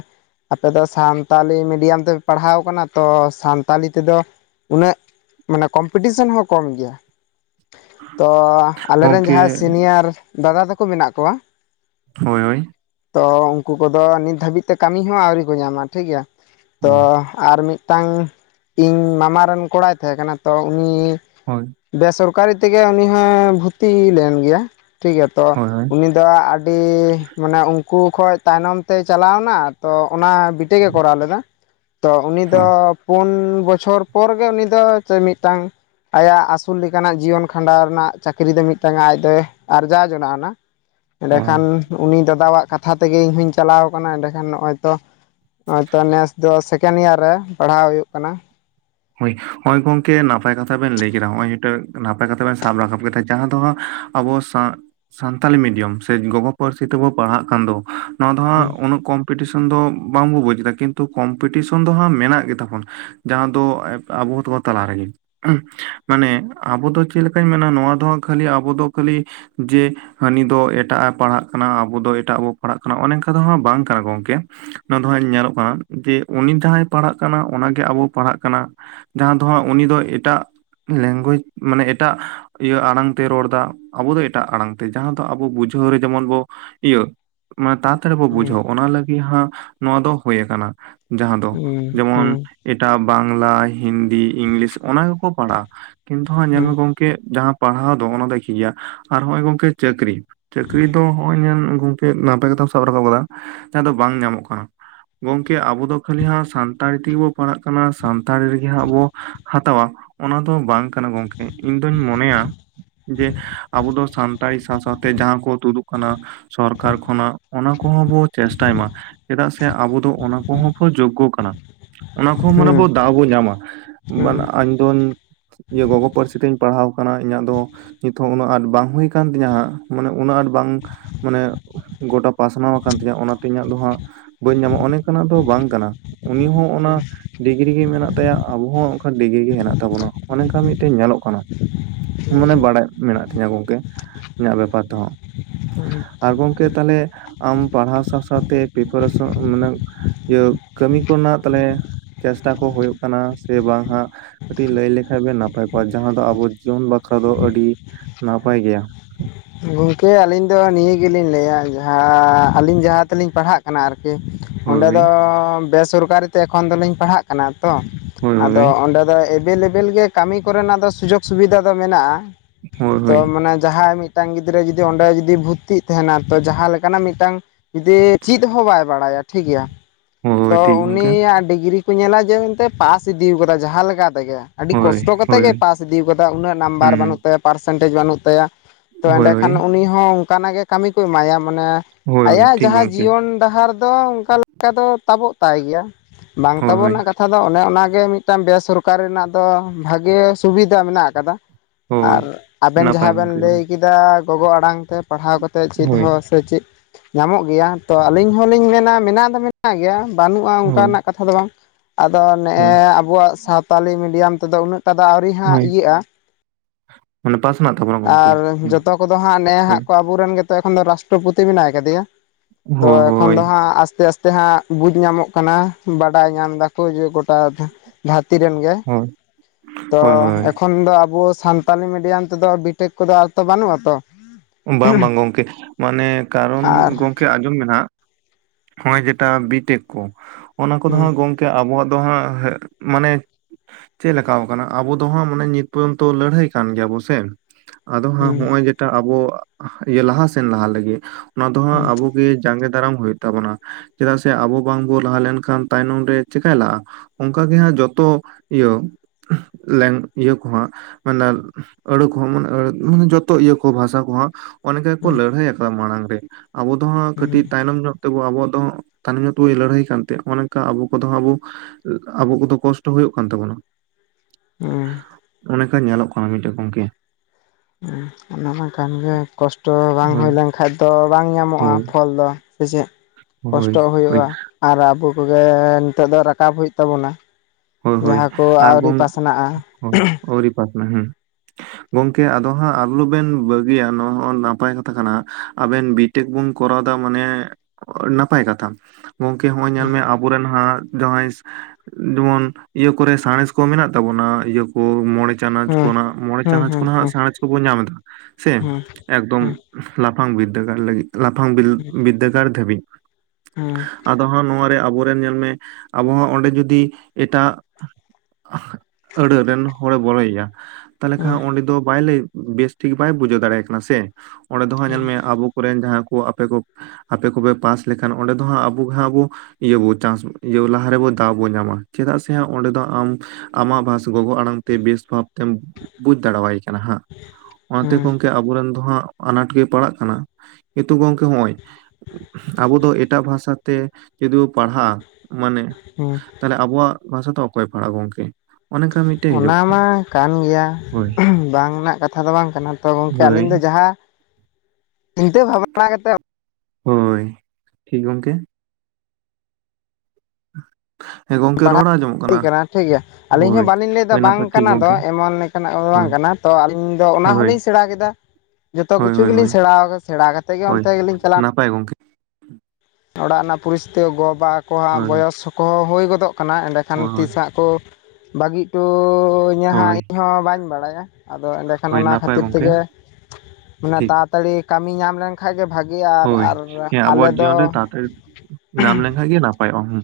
ᱟᱯᱮᱫᱚ ᱥᱟᱱᱛᱟᱞᱤ ᱢᱤᱰᱤᱭᱟᱢ ᱛᱮᱯᱮ ᱯᱟᱲᱦᱟᱣ ᱠᱟᱱᱟ ᱛᱚ ᱥᱟᱱᱛᱟᱞᱤ ᱛᱮᱫᱚ ᱩᱱᱟᱹᱜ ᱢᱟᱱᱮ ᱠᱚᱢᱯᱤᱴᱤᱥᱮᱱ ᱦᱚᱸ ᱠᱚᱢ ᱜᱮᱭᱟ ᱾ ᱛᱚ ᱟᱞᱮᱨᱮᱱ ᱜᱚᱝᱠᱮ ᱡᱟᱦᱟᱸᱭ ᱥᱤᱱᱤᱭᱟᱨ ᱫᱟᱼᱫᱟ ᱛᱟᱠᱚ ᱢᱮᱱᱟᱜ ᱠᱚᱣᱟ ᱾ ᱦᱳᱭ ᱦᱳᱭ ᱛᱚ ᱩᱱᱠᱩ ᱠᱚᱫᱚ ᱱᱤᱛ ᱫᱷᱟᱹᱵᱤᱡ ᱛᱮ ᱠᱟᱹᱢᱤ ᱦᱚᱸ ᱟᱹᱣᱨᱤ ᱠᱚ ᱧᱟᱢᱟ ᱴᱷᱤᱠᱜᱮᱭᱟ ᱛᱚ ᱦᱳᱭ ᱟᱨ ᱢᱤᱫᱴᱟᱝ ᱤᱧ ᱢᱟᱢᱟ ᱨᱮᱱ ᱠᱚᱲᱟᱭ ᱛᱟᱦᱮᱸ ᱠᱟᱱᱟ ᱛᱚ ᱩᱱᱤ ᱦᱳᱭ ᱵᱮᱥᱚᱨᱠᱟᱨᱤ ᱛᱮᱜᱮ ᱩᱱᱤ ᱦᱚᱸᱭ ᱵᱷᱩᱛᱤ ᱞᱮᱱ ᱜᱮᱭᱟ ᱴᱷᱤᱠ ᱜᱮᱭᱟ ᱛᱚ ᱦᱳᱭ ᱩᱱᱤ ᱫᱚ ᱟᱹᱰᱤ ᱢᱟᱱᱮ ᱩᱱᱠᱩ ᱠᱷᱚᱡ ᱛᱟᱭᱱᱚᱢ ᱛᱮᱭ ᱪᱟᱞᱟᱣᱱᱟ ᱛᱚ ᱚᱱᱟ ᱵᱤᱴᱮᱠ ᱮ ᱠᱚᱨᱟᱣ ᱞᱮᱫᱟ ᱛᱚ ᱩᱱᱤ ᱫᱚ ᱦᱳᱭ ᱯᱩᱱ ᱵᱚᱪᱷᱚᱨ ᱯᱚᱨ ᱜᱮ ᱩᱱᱤ ᱫᱚ ᱢᱤᱫᱴᱟᱝ ᱟᱭᱟᱜ ᱟᱹᱥᱩᱞ ᱞᱮᱠᱟᱱᱟᱜ ᱡᱤᱭᱚᱱ ᱠᱷᱟᱸᱰᱟᱣ ᱨᱮᱱᱟᱜ ᱪᱟᱹᱠᱨᱤ ᱫᱚ ᱢᱤᱫᱴᱟᱝ ᱟᱡ ᱫᱚᱭ ᱟᱨᱡᱟᱣ ᱡᱚᱱᱟᱜ ᱟᱱᱟ ᱾ ᱦᱳᱭ ᱮᱸᱰᱮᱠᱷᱟᱱ ᱩᱱᱤ ᱫᱟᱫᱟᱣᱟᱜ ᱠᱟᱛᱷᱟ ᱛᱮᱜᱮ ᱤᱧ ᱦᱚᱧ ᱪᱟᱞᱟᱣ ᱠᱟᱱᱟ ᱮᱸᱰᱮᱠᱷᱟᱱ ᱱᱚᱜᱼᱚᱭ ᱛᱚ ᱱᱚᱜᱚᱭᱛᱚ ᱱᱮᱥ ᱫᱚ ᱥᱮᱠᱮᱱ ᱤᱭᱟᱨ ᱨᱮ ᱯᱟᱲᱦᱟᱣ ᱦᱩᱭᱩᱜ ᱠᱟᱱᱟ ᱦᱳᱭ ᱦᱚᱜᱼᱭ ᱜᱚᱝᱠᱮ ᱱᱟᱯᱟᱭ ᱠᱟᱛᱷᱟ ᱵᱮᱱ ᱞᱟᱹᱭ ᱠᱮᱫᱟ ᱱᱚᱜᱼᱚᱭ ᱢᱤᱫᱴᱮᱱ ᱱᱟᱯᱟᱭ ᱠᱟᱛᱷᱟ ᱵᱮᱱ ᱥᱟᱵ ᱨᱟᱠᱟᱵ ᱠᱮᱫᱟ ᱡᱟᱦᱟᱸ ᱫᱚ ᱟᱵᱚ ᱥᱟᱱᱛᱟᱞᱤ ᱢᱤᱰᱤᱭᱟᱢ ᱥᱮ ᱜᱚᱜᱚ ᱯᱟᱹᱨᱥᱤ ᱛᱮᱵᱚ ᱯᱟᱲᱦᱟᱜ ᱠᱟᱱ ᱫᱚ ᱱᱚᱣᱟ ᱫᱚ ᱦᱟᱸ ᱦᱩᱸ ᱩᱱᱟᱹᱜ ᱠᱚᱢ ᱠᱚᱢᱯᱤᱴᱤᱥᱮᱱ ᱫᱚ ᱵᱟᱝᱵᱚ ᱵᱩᱡᱽᱫᱟ ᱠᱤᱱᱛᱩ ᱠᱚᱢᱯᱤᱴᱤᱥᱮᱱ ᱫᱚ ᱦᱟᱸᱜ ᱢᱮᱱᱟᱜ ᱜᱮᱛᱟᱵᱚᱱᱟ ᱡᱟᱦᱟᱸ ᱫᱚ ᱟᱵᱚ ᱠᱚ ᱛᱟᱞᱟ ᱨᱮᱜᱮ ᱢᱟᱱᱮ ᱟᱵᱚ ᱫᱚ ᱪᱮᱫ ᱞᱮᱠᱟᱧ ᱢᱮᱱᱟ ᱱᱚᱣᱟ ᱫᱚ ᱦᱟᱸᱜ ᱠᱷᱟᱹᱞᱤ ᱟᱵᱚ ᱫᱚ ᱠᱷᱟᱹᱞᱤ ᱡᱮ ᱦᱟᱹᱱᱤ ᱫᱚ ᱮᱴᱟᱜᱼ ᱮ ᱯᱟᱲᱦᱟᱜ ᱠᱟᱱᱟ ᱟᱵᱚ ᱫᱚ ᱮᱴᱟᱜ ᱟ ᱵᱚ ᱯᱟᱲᱦᱟᱜ ᱠᱟᱱᱟ ᱚᱱᱮ ᱚᱱᱠᱟ ᱫᱚ ᱵᱟᱝ ᱠᱟᱱᱟ ᱜᱚᱢᱠᱮ᱾ ᱱᱚᱣᱟ ᱫᱚ ᱦᱟᱸᱜ ᱧᱮᱞᱚᱜ ᱠᱟᱱᱟ ᱡᱮ ᱩᱱᱤ ᱡᱟᱦᱟᱸᱭ ᱯᱟᱲᱦᱟᱜ ᱠᱟᱱᱟ ᱚᱱᱟᱜᱮ ᱟᱵᱚ ᱯᱟᱲᱦᱟᱜ ᱠᱟᱱᱟ ᱾ ᱡᱟᱦᱟᱸ ᱫᱚ ᱦᱟᱸᱜ ᱩᱱᱤ ᱫᱚ ᱮᱴᱟᱜ ᱞᱮᱝᱜᱩᱭᱮᱡᱽ ᱢᱟᱱᱮ ᱮᱴᱟᱜ ᱟᱲᱟᱝ ᱛᱮ ᱨᱚᱲᱫᱟ ᱟᱵᱚ ᱫᱚ ᱮᱴᱟᱜ ᱟᱲᱟᱝ ᱛᱮ ᱡᱟᱦᱟᱸ ᱫᱚ ᱟᱵᱚ ᱵᱩᱡᱷᱟᱹᱣ ᱨᱮ ᱡᱮᱢᱚᱱ ᱵᱚ ᱤᱭᱟᱹ ᱢᱟ ᱛᱟᱲᱟᱛᱟᱲᱤ ᱵᱚ ᱦᱩᱸ ᱵᱩᱡᱷᱟᱹᱣ ᱚᱱᱟᱞᱟᱜᱤ ᱦᱸ ᱱᱚᱣᱟ ᱫᱚ ᱦᱳᱭ ᱟᱠᱟᱱᱟ ᱡᱟᱦᱟᱸ ᱫᱚ ᱦᱩᱸ ᱡᱮᱢᱚᱱ ᱦᱩᱸ ᱮᱴᱟᱜ ᱵᱟᱝᱞᱟ ᱦᱤᱱᱫᱤ ᱤᱝᱞᱤᱥ ᱚᱱᱟ ᱠᱚᱠᱚ ᱯᱟᱲᱦᱟᱜᱼᱟ ᱠᱤᱱᱛᱩ ᱦᱟᱸᱜ ᱧᱮᱞ ᱦᱩᱸ ᱢᱮ ᱜᱚᱢᱠᱮ ᱡᱟᱦᱟᱸ ᱯᱟᱲᱦᱟᱣ ᱫᱚ ᱵᱩᱱ ᱚᱱᱟ ᱫᱚ ᱮᱠᱤ ᱜᱮᱭᱟ ᱟᱨ ᱱᱚᱜᱼᱭ ᱜᱚᱢᱠᱮ ᱪᱟᱹᱠᱨᱤ ᱪᱟᱹᱠᱨᱤ ᱫᱚ ᱦᱚᱜᱼᱚᱭ ᱧᱮᱞ ᱜᱚᱢᱠᱮ [unintelligible] ᱠᱟᱛᱮᱢ ᱥᱟᱵ ᱨᱟᱠᱟᱵ ᱠᱟᱫᱟ ᱡᱟᱦᱟᱸ ᱫᱚ ᱵᱟᱝ ᱧᱟᱢᱚᱜ ᱠᱟᱱᱟ ᱜᱚᱝᱠᱮ ᱟᱵᱚ ᱫᱚ ᱠᱷᱟᱹᱞᱤ ᱦᱟᱸᱜ ᱥᱟᱱᱛᱟᱲᱤ ᱛᱮᱜᱮᱵᱚ ᱯᱟᱲᱦᱟᱜ ᱠᱟᱱᱟ ᱥᱟᱱᱛᱟᱲᱤ [unintelligible] ᱵᱚ ᱦᱟᱛᱟᱣᱟ ᱚᱱᱟ ᱫᱚ ᱵᱟᱝ ᱠᱟᱱᱟ ᱜᱚᱢᱠᱮ ᱤᱧ ᱫᱩᱧ ᱢᱚᱱᱮᱭᱟ ᱡᱮ ᱟᱵᱚ ᱫᱚ ᱥᱟᱱᱛᱟᱲᱤ ᱥᱟᱶ ᱥᱟᱶᱛᱮ ᱡᱟᱦᱟᱸ ᱠᱚ ᱛᱩᱫᱩᱜ ᱠᱟᱱᱟ ᱥᱚᱨᱠᱟᱨ ᱠᱷᱚᱱᱟᱜ ᱚᱱᱟ ᱠᱚᱦᱚᱸ ᱵᱚ ᱪᱮᱥᱴᱟᱭ ᱢᱟ ᱪᱮᱫᱟᱜ ᱥᱮ ᱟᱵᱚ ᱫᱚ ᱚᱱᱟ ᱠᱚᱦᱚᱸ ᱵᱚ [unintelligible] ᱠᱟᱱᱟ ᱚᱱᱟ ᱠᱚᱦᱚᱸ ᱢᱟᱱᱮ ᱵᱚ ᱫᱟᱣ ᱵᱚ ᱧᱟᱢᱟ ᱦᱩᱸ ᱵᱟᱝ ᱦᱩᱸ ᱤᱧ ᱫᱚ ᱜᱚᱜᱚ ᱯᱟᱹᱨᱥᱤ ᱛᱤᱧ ᱯᱟᱲᱦᱟᱣ ᱠᱟᱱᱟ ᱤᱧᱟᱹᱜ ᱫᱚ ᱱᱤᱛᱚ ᱩᱱᱟᱹᱜ ᱟᱸᱴ ᱵᱟᱝ ᱦᱩᱭ ᱠᱟᱱ ᱛᱤᱧᱟᱹ ᱦᱟᱸᱜ ᱢᱟᱱᱮ ᱩᱱᱟᱹᱜ ᱟᱸᱴ ᱵᱟᱝ ᱢᱟᱱᱮ ᱜᱚᱴᱟ ᱯᱟᱥᱱᱟᱣ ᱟᱠᱟᱱ ᱛᱤᱧᱟᱹ ᱚᱱᱟᱛᱮ ᱤᱧᱟᱹᱜ ᱫᱚ ᱦᱟᱸᱜ ᱵᱟᱹᱧ ᱧᱟᱢᱟ ᱚᱱᱮ ᱠᱟᱱᱟ ᱫᱚ ᱵᱟᱝ ᱠᱟᱱᱟ ᱩᱱᱤ ᱦᱚᱸ ᱚᱱᱟ ᱰᱤᱜᱽᱨᱤ ᱜᱮ ᱢᱮᱱᱟᱜ ᱛᱟᱭᱟ ᱟᱵᱚ ᱦᱚᱸ ᱚᱱᱠᱟ ᱰᱤᱜᱽᱨᱤ ᱜᱮ ᱦᱮᱱᱟᱜ ᱛᱟᱵᱚᱱᱟ ᱚᱱᱮ ᱚᱝᱠᱟ ᱢᱤᱫᱴᱮᱱ ᱧᱮᱞᱚᱜ ᱠᱟᱱᱟ ᱢᱟᱱᱮ ᱵᱟᱲᱟᱭ ᱢᱮᱱᱟᱜ ᱛᱤᱧᱟᱹ ᱜᱚᱝᱠᱮ ᱤᱧᱟᱹᱜ ᱵᱮᱯᱟᱨ ᱛᱮᱦᱚᱸ ᱦᱩᱸ ᱟᱨ ᱜᱚᱢᱠᱮ ᱛᱟᱦᱞᱮ ᱟᱢ ᱯᱟᱲᱦᱟᱣ ᱥᱟᱶ ᱥᱟᱶᱛᱮ ᱯᱨᱮᱯᱟᱨᱮᱥᱚ ᱢᱟᱱᱮ ᱤᱭᱟᱹ ᱠᱟᱹᱢᱤ ᱠᱚᱨᱮᱱᱟᱜ ᱛᱟᱦᱞᱮ ᱪᱮᱥᱴᱟ ᱠᱚ ᱦᱳᱭᱳᱜ ᱠᱟᱱᱟ ᱥᱮ ᱵᱟᱝ ᱦᱟᱜ ᱠᱟᱹᱴᱤᱡ ᱞᱟᱹᱭ ᱞᱮᱠᱷᱟᱱᱡ ᱵᱚᱱ ᱱᱟᱯᱟᱭ ᱠᱚᱜᱼᱟ ᱡᱟᱦᱟᱸ ᱫᱚ ᱟᱵᱚ ᱡᱤᱭᱚᱱ ᱵᱟᱠᱷᱨᱟ ᱫᱚ ᱟᱹᱰᱤ ᱱᱟᱯᱟᱭ ᱜᱮᱭᱟ ᱜᱚᱢᱠᱮ ᱟᱹᱞᱤᱧ ᱫᱚ ᱱᱤᱭᱟᱹ ᱜᱮᱞᱤᱧ ᱞᱟᱹᱭᱟ ᱡᱟᱦᱟᱸ ᱟᱹᱞᱤᱧ ᱡᱟᱦᱟᱸ ᱛᱮᱞᱤᱧ ᱯᱟᱲᱦᱟᱜ ᱠᱟᱱᱟ ᱟᱨᱠᱤ ᱚᱸᱰᱮ ᱫᱚ ᱦᱳᱭ ᱵᱮᱥᱚᱨᱠᱟᱨᱤ ᱛᱮ ᱮᱠᱷᱚᱱ ᱫᱚᱞᱤᱧ ᱯᱟᱲᱦᱟᱜ ᱠᱟᱱᱟ ᱛᱚ ᱦᱳᱭ ᱟᱫᱚ ᱦᱳᱭ ᱚᱸᱰᱮ ᱫᱚ ᱮᱵᱮᱞ ᱮᱵᱮᱞ ᱜᱮ ᱠᱟᱹᱢᱤ ᱠᱚᱨᱮᱱᱟᱜ ᱫᱚ ᱥᱩᱡᱳᱜᱽ ᱥᱩᱵᱤᱫᱷᱟ ᱫᱚ ᱢᱮᱱᱟᱜᱼᱟ ᱦᱳᱭ ᱛᱚ ᱢᱟᱱᱮ ᱡᱟᱦᱟᱸ ᱢᱤᱫ ᱢᱤᱫᱴᱟᱝ ᱜᱤᱫᱽᱨᱟᱹ ᱡᱩᱫᱤ ᱚᱸᱰᱮ ᱡᱩᱫᱤ ᱵᱷᱚᱨᱛᱤᱜ ᱛᱟᱦᱮᱱᱟ ᱛᱚ ᱡᱟᱦᱟᱸ ᱞᱮᱠᱟᱱᱟᱜ ᱢᱤᱫᱴᱟᱝ ᱡᱩᱫᱤ ᱪᱤᱫ ᱦᱚᱸ ᱵᱟᱭ ᱵᱟᱲᱟᱭᱟ ᱴᱷᱤᱠ ᱜᱮᱭᱟ ᱦᱳᱭ ᱛᱚ ᱦᱳᱭ ᱴᱷᱤᱠ ᱜᱚᱝᱠᱮ ᱩᱱᱤᱭᱟᱜ ᱰᱤᱜᱽᱨᱤ ᱠᱚ ᱧᱮᱞᱟ ᱡᱮ ᱮᱱᱛᱮ ᱯᱟᱥ ᱤᱫᱤ ᱠᱟᱫᱟ ᱡᱟᱦᱟᱸ ᱞᱮᱠᱟ ᱛᱮᱜᱮ ᱟᱹᱰᱤ ᱦᱳᱭ ᱠᱚᱥᱴᱚ ᱠᱟᱛᱮᱜ ᱦᱳᱭ ᱜᱮᱭ ᱯᱟᱥ ᱤᱫᱤ ᱠᱟᱫᱟ ᱩᱱᱟᱹᱜ ᱱᱟᱢᱵᱟᱨ ᱦᱩᱸ ᱵᱟᱹᱱᱩᱜ ᱛᱟᱭᱟ ᱯᱟᱨᱥᱮᱱᱴᱮᱡᱽ ᱵᱟᱹᱱᱩᱜ ᱛᱟᱭᱟ ᱛᱚ ᱦᱳᱭ ᱦᱳᱭ ᱮᱸᱰᱮᱠᱷᱟᱱ ᱩᱱᱤ ᱦᱚᱸ ᱚᱱᱠᱟᱱᱟᱜ ᱜᱮ ᱠᱟᱹᱢᱤ ᱠᱚ ᱮᱢᱟᱭᱟ ᱢᱟᱱᱮ ᱦᱳᱭ ᱦᱳᱭ ᱟᱭᱟᱜ ᱴᱷᱤᱠ ᱡᱟᱦᱟᱸ ᱜᱚᱝᱠᱮ ᱡᱤᱭᱚᱱ ᱰᱟᱦᱟᱨ ᱫᱚ ᱚᱱᱠᱟ ᱞᱮᱠᱟ ᱫᱚ ᱛᱟᱵᱚᱜ ᱛᱟᱭ ᱜᱮᱭᱟ ᱵᱟᱝ ᱦᱳᱭ ᱛᱟᱵᱚᱜ ᱦᱳᱭ ᱨᱮᱱᱟᱜ ᱠᱟᱛᱷᱟ ᱠᱟᱛᱷᱟ ᱫᱚ ᱚᱱᱮ ᱚᱱᱟ ᱜᱮ ᱢᱤᱫᱴᱟᱝ ᱵᱮᱥᱚᱨᱠᱟᱨᱤ ᱨᱮᱱᱟᱜ ᱫᱚ ᱵᱷᱟᱜᱮ ᱥᱩᱵᱤᱫᱷᱟ ᱢᱮᱱᱟᱜ ᱠᱟᱫᱟ ᱦᱳᱭ ᱟᱨ ᱟᱵᱮᱱ ᱱᱟᱯᱟᱭ ᱡᱟᱦᱟᱸ ᱵᱮᱱ ᱜᱚᱝᱠᱮ ᱞᱟᱹᱭ ᱦᱳᱭ ᱠᱮᱫᱼ ᱪᱮᱫᱟ ᱜᱚᱜᱚ ᱟᱲᱟᱝ ᱛᱮ ᱯᱟᱲᱦᱟᱣ ᱠᱟᱛᱮᱫ ᱪᱮᱫ ᱦᱚᱸ ᱥᱮ ᱪᱮᱫ ᱧᱟᱢᱚᱜ ᱜᱮᱭᱟ ᱛᱚ ᱟᱹᱞᱤᱧ ᱦᱚᱸᱞᱤᱧ ᱢᱮᱱᱟ ᱢᱮᱱᱟᱜ ᱫᱚ ᱢᱮᱱᱟᱜ ᱜᱮᱭᱟ ᱵᱟᱹᱱᱩᱜᱼᱟ ᱦᱳᱭ ᱚᱱᱠᱟᱱᱟᱜ ᱠᱟᱛᱷᱟ ᱫᱚ ᱵᱟᱝ ᱟᱫᱚ ᱱᱮᱜᱼ ᱦᱳᱭ ᱟᱵᱚᱣᱟᱜ ᱥᱟᱶᱛᱟᱞᱤ ᱢᱤᱰᱤᱭᱟᱢ ᱛᱮᱫᱚ ᱩᱱᱟᱹᱜ ᱛᱟᱫᱟ ᱟᱹᱣᱨᱤ ᱦᱟᱸᱜ ᱤᱭᱟᱹᱜᱼᱟ ᱢᱟᱱ ᱯᱟᱥᱱᱟ ᱛᱟᱵᱱ ᱟᱨ ᱡᱚᱛᱚ ᱠᱚᱫᱚ ᱦᱟᱸᱜ ᱱᱮ ᱦᱟᱸᱜ ᱠᱚ ᱟᱵᱚᱨᱮᱱ ᱜᱮᱛᱚ ᱮᱠᱷᱚᱱ ᱫᱚ ᱨᱟᱥᱴᱨᱚᱯᱚᱛᱤ ᱢᱮᱱᱟᱭ ᱠᱟᱫᱮᱭᱟ ᱛᱚ ᱮᱠᱷᱚᱱ ᱦᱳᱭ ᱫᱚ ᱦᱟᱸᱜ ᱟᱥᱛᱮ ᱟᱥᱛ- ᱛᱮᱦᱟᱸᱜ ᱵᱩᱡᱽ ᱧᱟᱢᱚᱜ ᱠᱟᱱᱟ ᱵᱟᱰᱟᱭ ᱧᱟᱢ ᱫᱟᱠᱚ ᱡᱮ ᱜᱚᱴᱟ ᱫᱷᱟᱹᱨᱛᱤ ᱨᱮᱱ ᱜᱮ ᱦᱳᱭ ᱛᱚ ᱦᱳᱭ ᱦᱳᱭ ᱮᱠᱷᱚᱱ ᱫᱚ ᱟᱵᱚ ᱥᱟᱱᱛᱟᱞᱤ ᱢᱤᱰᱤᱭᱟᱢ ᱫᱚ ᱵᱤᱴᱮᱠ ᱠᱚᱫᱚ ᱟᱨᱛᱚ ᱵᱟᱹᱱᱩᱜ ᱟᱛᱚ ᱵᱟᱝ ᱵᱟᱝ ᱜᱚᱝᱠᱮ ᱢᱟᱱᱮ ᱠᱟᱨᱚᱱ ᱟᱨ ᱜᱚᱝᱠᱮ ᱟᱸᱡᱚᱢ ᱢᱮ ᱱᱟᱦᱟᱜ ᱱᱚᱜᱼᱚᱭ ᱡᱮᱴᱟ ᱵᱤᱴᱮᱠ ᱠᱚ ᱚᱱᱟ ᱠᱚᱫᱚ ᱦᱩᱸ ᱦᱟᱸᱜ ᱜᱚᱢᱠᱮ ᱟᱵᱚᱣᱟᱜ ᱫᱚ ᱦᱟᱸᱜ ᱢᱟᱱᱮ ᱪᱮᱫᱞᱮᱠᱟ ᱟᱠᱟᱱᱟ ᱟᱵᱚ ᱫᱚ ᱦᱟᱸᱜ ᱢᱟᱱᱮ ᱱᱤᱛ ᱯᱚᱨᱡᱚᱱᱛᱚ ᱞᱟᱹᱲᱦᱟᱹᱭ ᱠᱟᱱ ᱜᱮᱭᱟᱵᱚ ᱥᱮ ᱟᱫᱚ ᱦᱟᱸ ᱦᱩᱸ ᱦᱚᱸᱜᱼᱚᱭ ᱡᱮᱴᱟ ᱟᱵᱚ ᱞᱟᱦᱟᱥᱮᱱ ᱞᱟᱦᱟ ᱞᱟᱹᱜᱤᱫ ᱚᱱᱟ ᱫᱚ ᱦᱟᱸᱜ ᱦᱩᱸ ᱟᱵᱚ ᱟᱵᱩ ᱜᱮ ᱡᱟᱸᱜᱮ ᱫᱟᱨᱟᱢ ᱦᱩᱭᱩᱜ ᱛᱟᱵᱚᱱᱟ ᱪᱮᱫᱟᱜ ᱥᱮ ᱟᱵᱚ ᱵᱟᱝᱵᱚᱱ ᱞᱟᱦᱟ ᱞᱮᱱᱠᱷᱟᱱ ᱛᱟᱭᱱᱚᱢ ᱨᱮ ᱪᱤᱠᱟᱭ ᱞᱟᱦᱟᱜᱼᱟ ᱚᱱᱠᱟᱜᱮ ᱦᱟᱸᱜ ᱡᱚᱛᱚ ᱤᱭᱟᱹ ᱞᱮᱝ ᱤᱭᱟᱹ ᱠᱚᱦᱟᱸᱜ ᱢᱟᱱᱮ [unintelligible] ᱢᱟᱱᱮ ᱡᱚᱛᱚ ᱤᱭᱟᱹ ᱠᱚ ᱵᱷᱟᱥᱟ ᱠᱚᱦᱚᱸ ᱚᱱᱮᱠᱟᱠᱚ ᱦᱩᱸ ᱞᱟᱹᱲᱦᱟᱹᱭ ᱟᱠᱟᱫᱟ ᱢᱟᱲᱟᱝ ᱨᱮ ᱟᱵᱚ ᱫᱚᱦᱟᱸᱜ ᱠᱟᱹᱴᱤᱡ ᱦᱩᱸ ᱛᱟᱭᱱᱚᱢ ᱧᱚᱜ ᱟᱵᱚᱣᱟᱜ ᱫᱚ ᱛᱟᱭᱱᱚᱢ ᱧᱚᱜ ᱞᱟᱹᱲᱦᱟᱹᱭ ᱠᱟᱱᱛᱮ ᱚᱱᱝᱠᱟ ᱟᱵᱚ ᱠᱚᱫᱚ ᱟᱵᱚ ᱟᱵᱚ ᱠᱚᱫᱚ ᱠᱚᱥᱴᱚ ᱦᱩᱭᱩᱜ ᱠᱟᱱ ᱛᱟᱵᱚᱱᱟ ᱦᱮᱸ ᱚᱱᱮᱠᱟ ᱧᱮᱞᱚᱜ ᱠᱟᱱᱟ ᱢᱤᱫᱴᱮᱱ ᱜᱚᱝᱠᱮ ᱦᱮᱸ ᱚᱱᱟ ᱢᱟ ᱠᱟᱱ ᱜᱮ ᱠᱚᱥᱴᱚ ᱠᱚᱥᱴᱚ ᱵᱟᱝ ᱦᱩᱭ ᱦᱳᱭ ᱞᱮᱱ ᱠᱷᱟᱡ ᱫᱚ ᱵᱟᱝ ᱧᱟᱢᱚᱜᱼᱟ ᱦᱳᱭ ᱯᱷᱚᱞ ᱫᱚ ᱥᱮ ᱪᱮᱫ ᱦᱳᱭ ᱠᱚᱥᱴᱚᱜ ᱦᱳᱭ ᱦᱩᱭᱩᱜᱼᱟ ᱟᱨ ᱟᱵᱚ ᱠᱚᱜᱮ ᱱᱤᱛᱚᱜ ᱫᱚ ᱨᱟᱠᱟᱵ ᱦᱩᱭᱩᱜ ᱛᱟᱵᱚᱱᱟ ᱦᱚᱭ ᱦᱚᱭ ᱡᱟᱦᱟᱸ ᱠᱚ ᱟᱨ ᱟᱹᱣᱨᱤ ᱜᱚᱝ ᱯᱟᱥᱱᱟᱜᱼᱟ ᱜᱚᱝᱠᱮ ᱟᱫᱚ ᱦᱟᱸᱜ ᱟᱞᱚᱵᱮᱱ ᱵᱟᱹᱜᱤᱭᱟ ᱱᱚᱣᱟ ᱱᱟᱯᱟᱭ ᱠᱟᱛᱷᱟ ᱠᱟᱱᱟ ᱟᱵᱮᱱ ᱵᱤ ᱵᱤᱴᱮᱠ ᱵᱚᱱ ᱠᱚᱨᱟᱣᱮᱫᱟ ᱢᱟᱱᱮ ᱱᱟᱯᱟᱭ ᱠᱟᱛᱷᱟ ᱜᱚᱝᱠᱮ ᱦᱚᱸᱜᱚᱭ ᱦᱩᱸ ᱧᱮᱞᱢᱮ ᱟᱵᱚᱨᱮᱱ ᱦᱟᱸᱜ ᱡᱟᱦᱟᱸᱭ ᱡᱮᱢᱚᱱ ᱤᱭᱟᱹ ᱠᱚᱨᱮ ᱥᱟᱬᱮᱥ ᱠᱚ ᱢᱮᱱᱟᱜ ᱛᱟᱵᱚᱱᱟ ᱤᱭᱟᱹ ᱠᱚ ᱢᱚᱬᱮ ᱪᱟᱱᱟᱪ ᱦᱩᱸ ᱠᱷᱚᱱᱟᱜ ᱢᱚᱬᱮ ᱦᱩᱸ ᱪᱟᱱᱟᱪ ᱦᱩᱸ ᱠᱷᱚᱱᱟᱜ ᱦᱩᱸ ᱥᱟᱬᱮᱥ ᱠᱚᱵᱚᱱ ᱧᱟᱢ ᱮᱫᱟ ᱥᱮ ᱦᱩᱸ ᱮᱠᱫᱚᱢ ᱞᱟᱯᱷᱟᱝ ᱵᱤᱫᱽᱫᱟᱹᱜᱟᱲ ᱞᱟᱹᱜᱤᱫ ᱞᱟᱯᱷᱟᱝ ᱵᱤᱫᱽᱫᱟᱹᱜᱟᱲ ᱫᱷᱟᱹᱵᱤᱡ ᱦᱩᱸ ᱟᱫᱚ ᱦᱟᱸᱜ ᱱᱚᱣᱟᱨᱮ ᱟᱵᱚᱨᱮᱱ ᱧᱮᱞ ᱢᱮ ᱟᱵᱚ ᱦᱚᱸ ᱚᱸᱰᱮ ᱡᱩᱫᱤ ᱮᱴᱟᱜ ᱟᱹᱲᱟᱹ ᱨᱮᱱ ᱦᱚᱲᱮ ᱵᱚᱞᱚᱮᱭᱟ ᱛᱟᱦᱞᱮ ᱦᱩᱸ ᱠᱷᱟᱱ ᱚᱸᱰᱮ ᱫᱚ ᱵᱟᱭ ᱞᱟᱹᱭ ᱵᱮᱥᱴᱷᱤᱠ ᱵᱟᱭ ᱵᱩᱡᱷᱟᱹᱣ ᱫᱟᱲᱮᱭᱟᱜ ᱠᱟᱱᱟ ᱥᱮ ᱚᱸᱰᱮ ᱫᱚ ᱦᱟᱸᱜ ᱦᱩᱸ ᱧᱮᱞ ᱢᱮ ᱟᱵᱚ ᱠᱚᱨᱮᱱ ᱡᱟᱦᱟᱸ ᱠᱚ ᱟᱮ ᱠᱚ ᱟᱯᱮ ᱠᱚᱯᱮ ᱯᱟᱥ ᱞᱮᱠᱷᱟᱱ ᱚᱸᱰᱮ ᱫᱚ ᱦᱟᱸᱜ ᱟᱵᱚ ᱜᱮ ᱦᱟᱸᱜ ᱟ ᱵᱚ ᱤᱭᱟᱹᱵᱚ ᱪᱟᱥ ᱤᱭᱟᱹ ᱞᱟᱦᱟᱨᱮᱵᱚ ᱫᱟᱣ ᱵᱚ ᱧᱟᱢᱟ ᱪᱮᱫᱟᱜ ᱥᱮ ᱚᱸᱰᱮ ᱫᱚ ᱟᱢ ᱟᱢᱟᱜ ᱵᱷᱟᱥ ᱜᱚᱜᱚ ᱟᱲᱟᱝ ᱛᱮ ᱵᱮᱥ ᱵᱷᱟᱵ ᱛᱮᱢ ᱵᱩᱡ ᱫᱟᱲᱮᱣᱟᱭ ᱠᱟᱱᱟ ᱦᱟᱸᱜ ᱚᱱᱟᱛᱮ ᱦᱩᱸ ᱜᱚᱝᱠᱮ ᱟᱵ ᱟᱵᱚᱨᱮᱱ ᱫᱚᱦᱟᱸᱜ ᱟᱱᱟᱴ ᱜᱮ ᱯᱟᱲᱟᱜ ᱠᱟᱱᱟ ᱠᱤᱱᱛᱩ ᱜᱚᱢᱠᱮ ᱱᱚᱜᱼᱚᱭ ᱟᱵᱚ ᱫᱚ ᱮᱴᱟᱜ ᱵᱷᱟᱥᱟᱛᱮ ᱡᱩᱫᱤ ᱵᱚ ᱯᱟᱲᱦᱟᱜᱼᱟ ᱢᱟᱱᱮ ᱦᱩᱸ ᱛᱟᱦᱞᱮ ᱟᱵᱚᱣᱟᱜ ᱵᱷᱟᱥᱟ ᱫᱚ ᱚᱠᱚᱭᱮ ᱯᱟᱲᱦᱟᱜᱼᱟ ᱜᱚᱝᱠᱮ ᱚᱱᱮᱠᱟ ᱢᱤᱫᱴᱮᱱ ᱚᱱᱟ ᱢᱟ ᱠᱟᱱ ᱜᱮᱭᱟ ᱵᱟᱝ ᱨᱮᱱᱟᱜ ᱠᱟᱛᱷᱟ ᱫᱚ ᱵᱟᱝ ᱠᱟᱱᱟ ᱛᱚ ᱜᱚᱢᱠᱮ ᱦᱳᱭ ᱟᱹᱞᱤᱧ ᱫᱚ ᱡᱟᱦᱟᱸ ᱪᱤᱱᱛᱟᱹ ᱵᱷᱟᱵᱽᱱᱟ ᱠᱟᱛᱮᱫ ᱦᱚᱭ ᱴᱷᱤᱠ ᱜᱚᱢᱠᱮ ᱦᱮᱸ ᱜᱚᱝᱠᱮ ᱨᱚᱲ ᱟᱡᱚᱢ ᱦᱩᱭ ᱠᱟᱱᱟ ᱴᱷᱤᱠ ᱜᱮᱭᱟ ᱟᱹᱞᱤᱧ ᱦᱚᱸ ᱵᱟᱹᱞᱤᱧ ᱞᱟᱹᱭᱮᱫᱟ ᱵᱟᱝ ᱱᱟᱯᱟᱭ ᱴᱷᱤᱠ ᱠᱟᱱᱟ ᱫᱚ ᱜᱚᱝᱠᱮ ᱮᱢᱚᱱ ᱞᱮᱠᱟᱱᱟᱜ ᱵᱟᱝ ᱦᱳᱭ ᱠᱟᱱᱟ ᱛᱚ ᱟᱞᱤᱧ ᱫᱚ ᱚᱱᱟ ᱦᱳᱭ ᱦᱚᱞᱤᱧ ᱥᱮᱬᱟ ᱠᱮᱫᱟ ᱡᱷᱚᱛᱚ ᱦᱳᱭ ᱠᱤᱪᱷᱩ ᱦᱳᱭ ᱜᱮᱞᱤᱧ ᱦᱳᱭ ᱥᱮᱲᱟ ᱟᱠᱟ ᱥᱮᱬᱟ ᱠᱟᱛᱮᱮᱫ ᱜᱮ ᱚᱱᱛᱮ ᱜᱮᱮᱞᱞᱤᱧ ᱪᱟᱞᱟᱜ ᱱᱟᱯᱟᱭ ᱦᱳᱭ ᱜᱚᱝᱠᱮ᱾ ᱚᱲᱟᱜ ᱨᱮᱱᱟᱜ ᱯᱚᱨᱤᱥᱛᱷᱤᱛᱤ ᱜᱚᱼᱵᱟ ᱠᱚ ᱦᱟᱸᱜ ᱦᱳᱭ ᱦᱳᱭ ᱵᱚᱭᱚᱥ ᱠᱚᱦᱚᱸ ᱦᱩᱭ ᱜᱚᱫᱚᱜ ᱠᱟᱱᱟ ᱮᱸᱰᱮᱠᱷᱟᱱ ᱦᱳᱭ ᱛᱤᱥ ᱦᱟᱸᱜ ᱠᱚ ᱵᱟᱹᱜᱤ ᱦᱚᱴᱚᱧᱟᱹ ᱦᱟᱸᱜ ᱦᱳᱭ ᱤᱧᱦ ᱵᱟᱹᱧ ᱵᱟᱲᱟᱭᱟ ᱟᱫᱚ ᱮᱸᱰᱮᱠᱷᱟᱱ ᱦᱳᱭ ᱚᱱᱟ ᱱᱟᱯᱟᱭ ᱠᱷᱟᱹᱛᱤᱨ ᱜᱚᱝᱠᱮ ᱛᱮᱜᱮ, ᱢᱟᱱᱮ ᱴᱷᱤᱠ ᱛᱟᱲᱟᱛᱟᱲᱤ ᱠᱟᱹᱢᱤ ᱧᱟᱢ ᱞᱮᱱᱠᱷᱟᱡ ᱜᱮ ᱵᱷᱟᱜᱮᱼᱟ ᱟᱨ ᱦᱳᱭ ᱟᱨ ᱦᱮᱸ ᱟᱞᱮ ᱟᱵᱚᱣᱟᱜ ᱫᱚ ᱡᱤᱭᱚᱱ ᱨᱮ ᱛᱟᱲᱟᱛᱟᱲᱤ ᱧᱟᱢ ᱞᱮᱱᱠᱷᱟᱱ ᱜᱮ ᱱᱟᱯᱟᱭᱚᱜᱼᱟ ᱦᱮᱸ᱾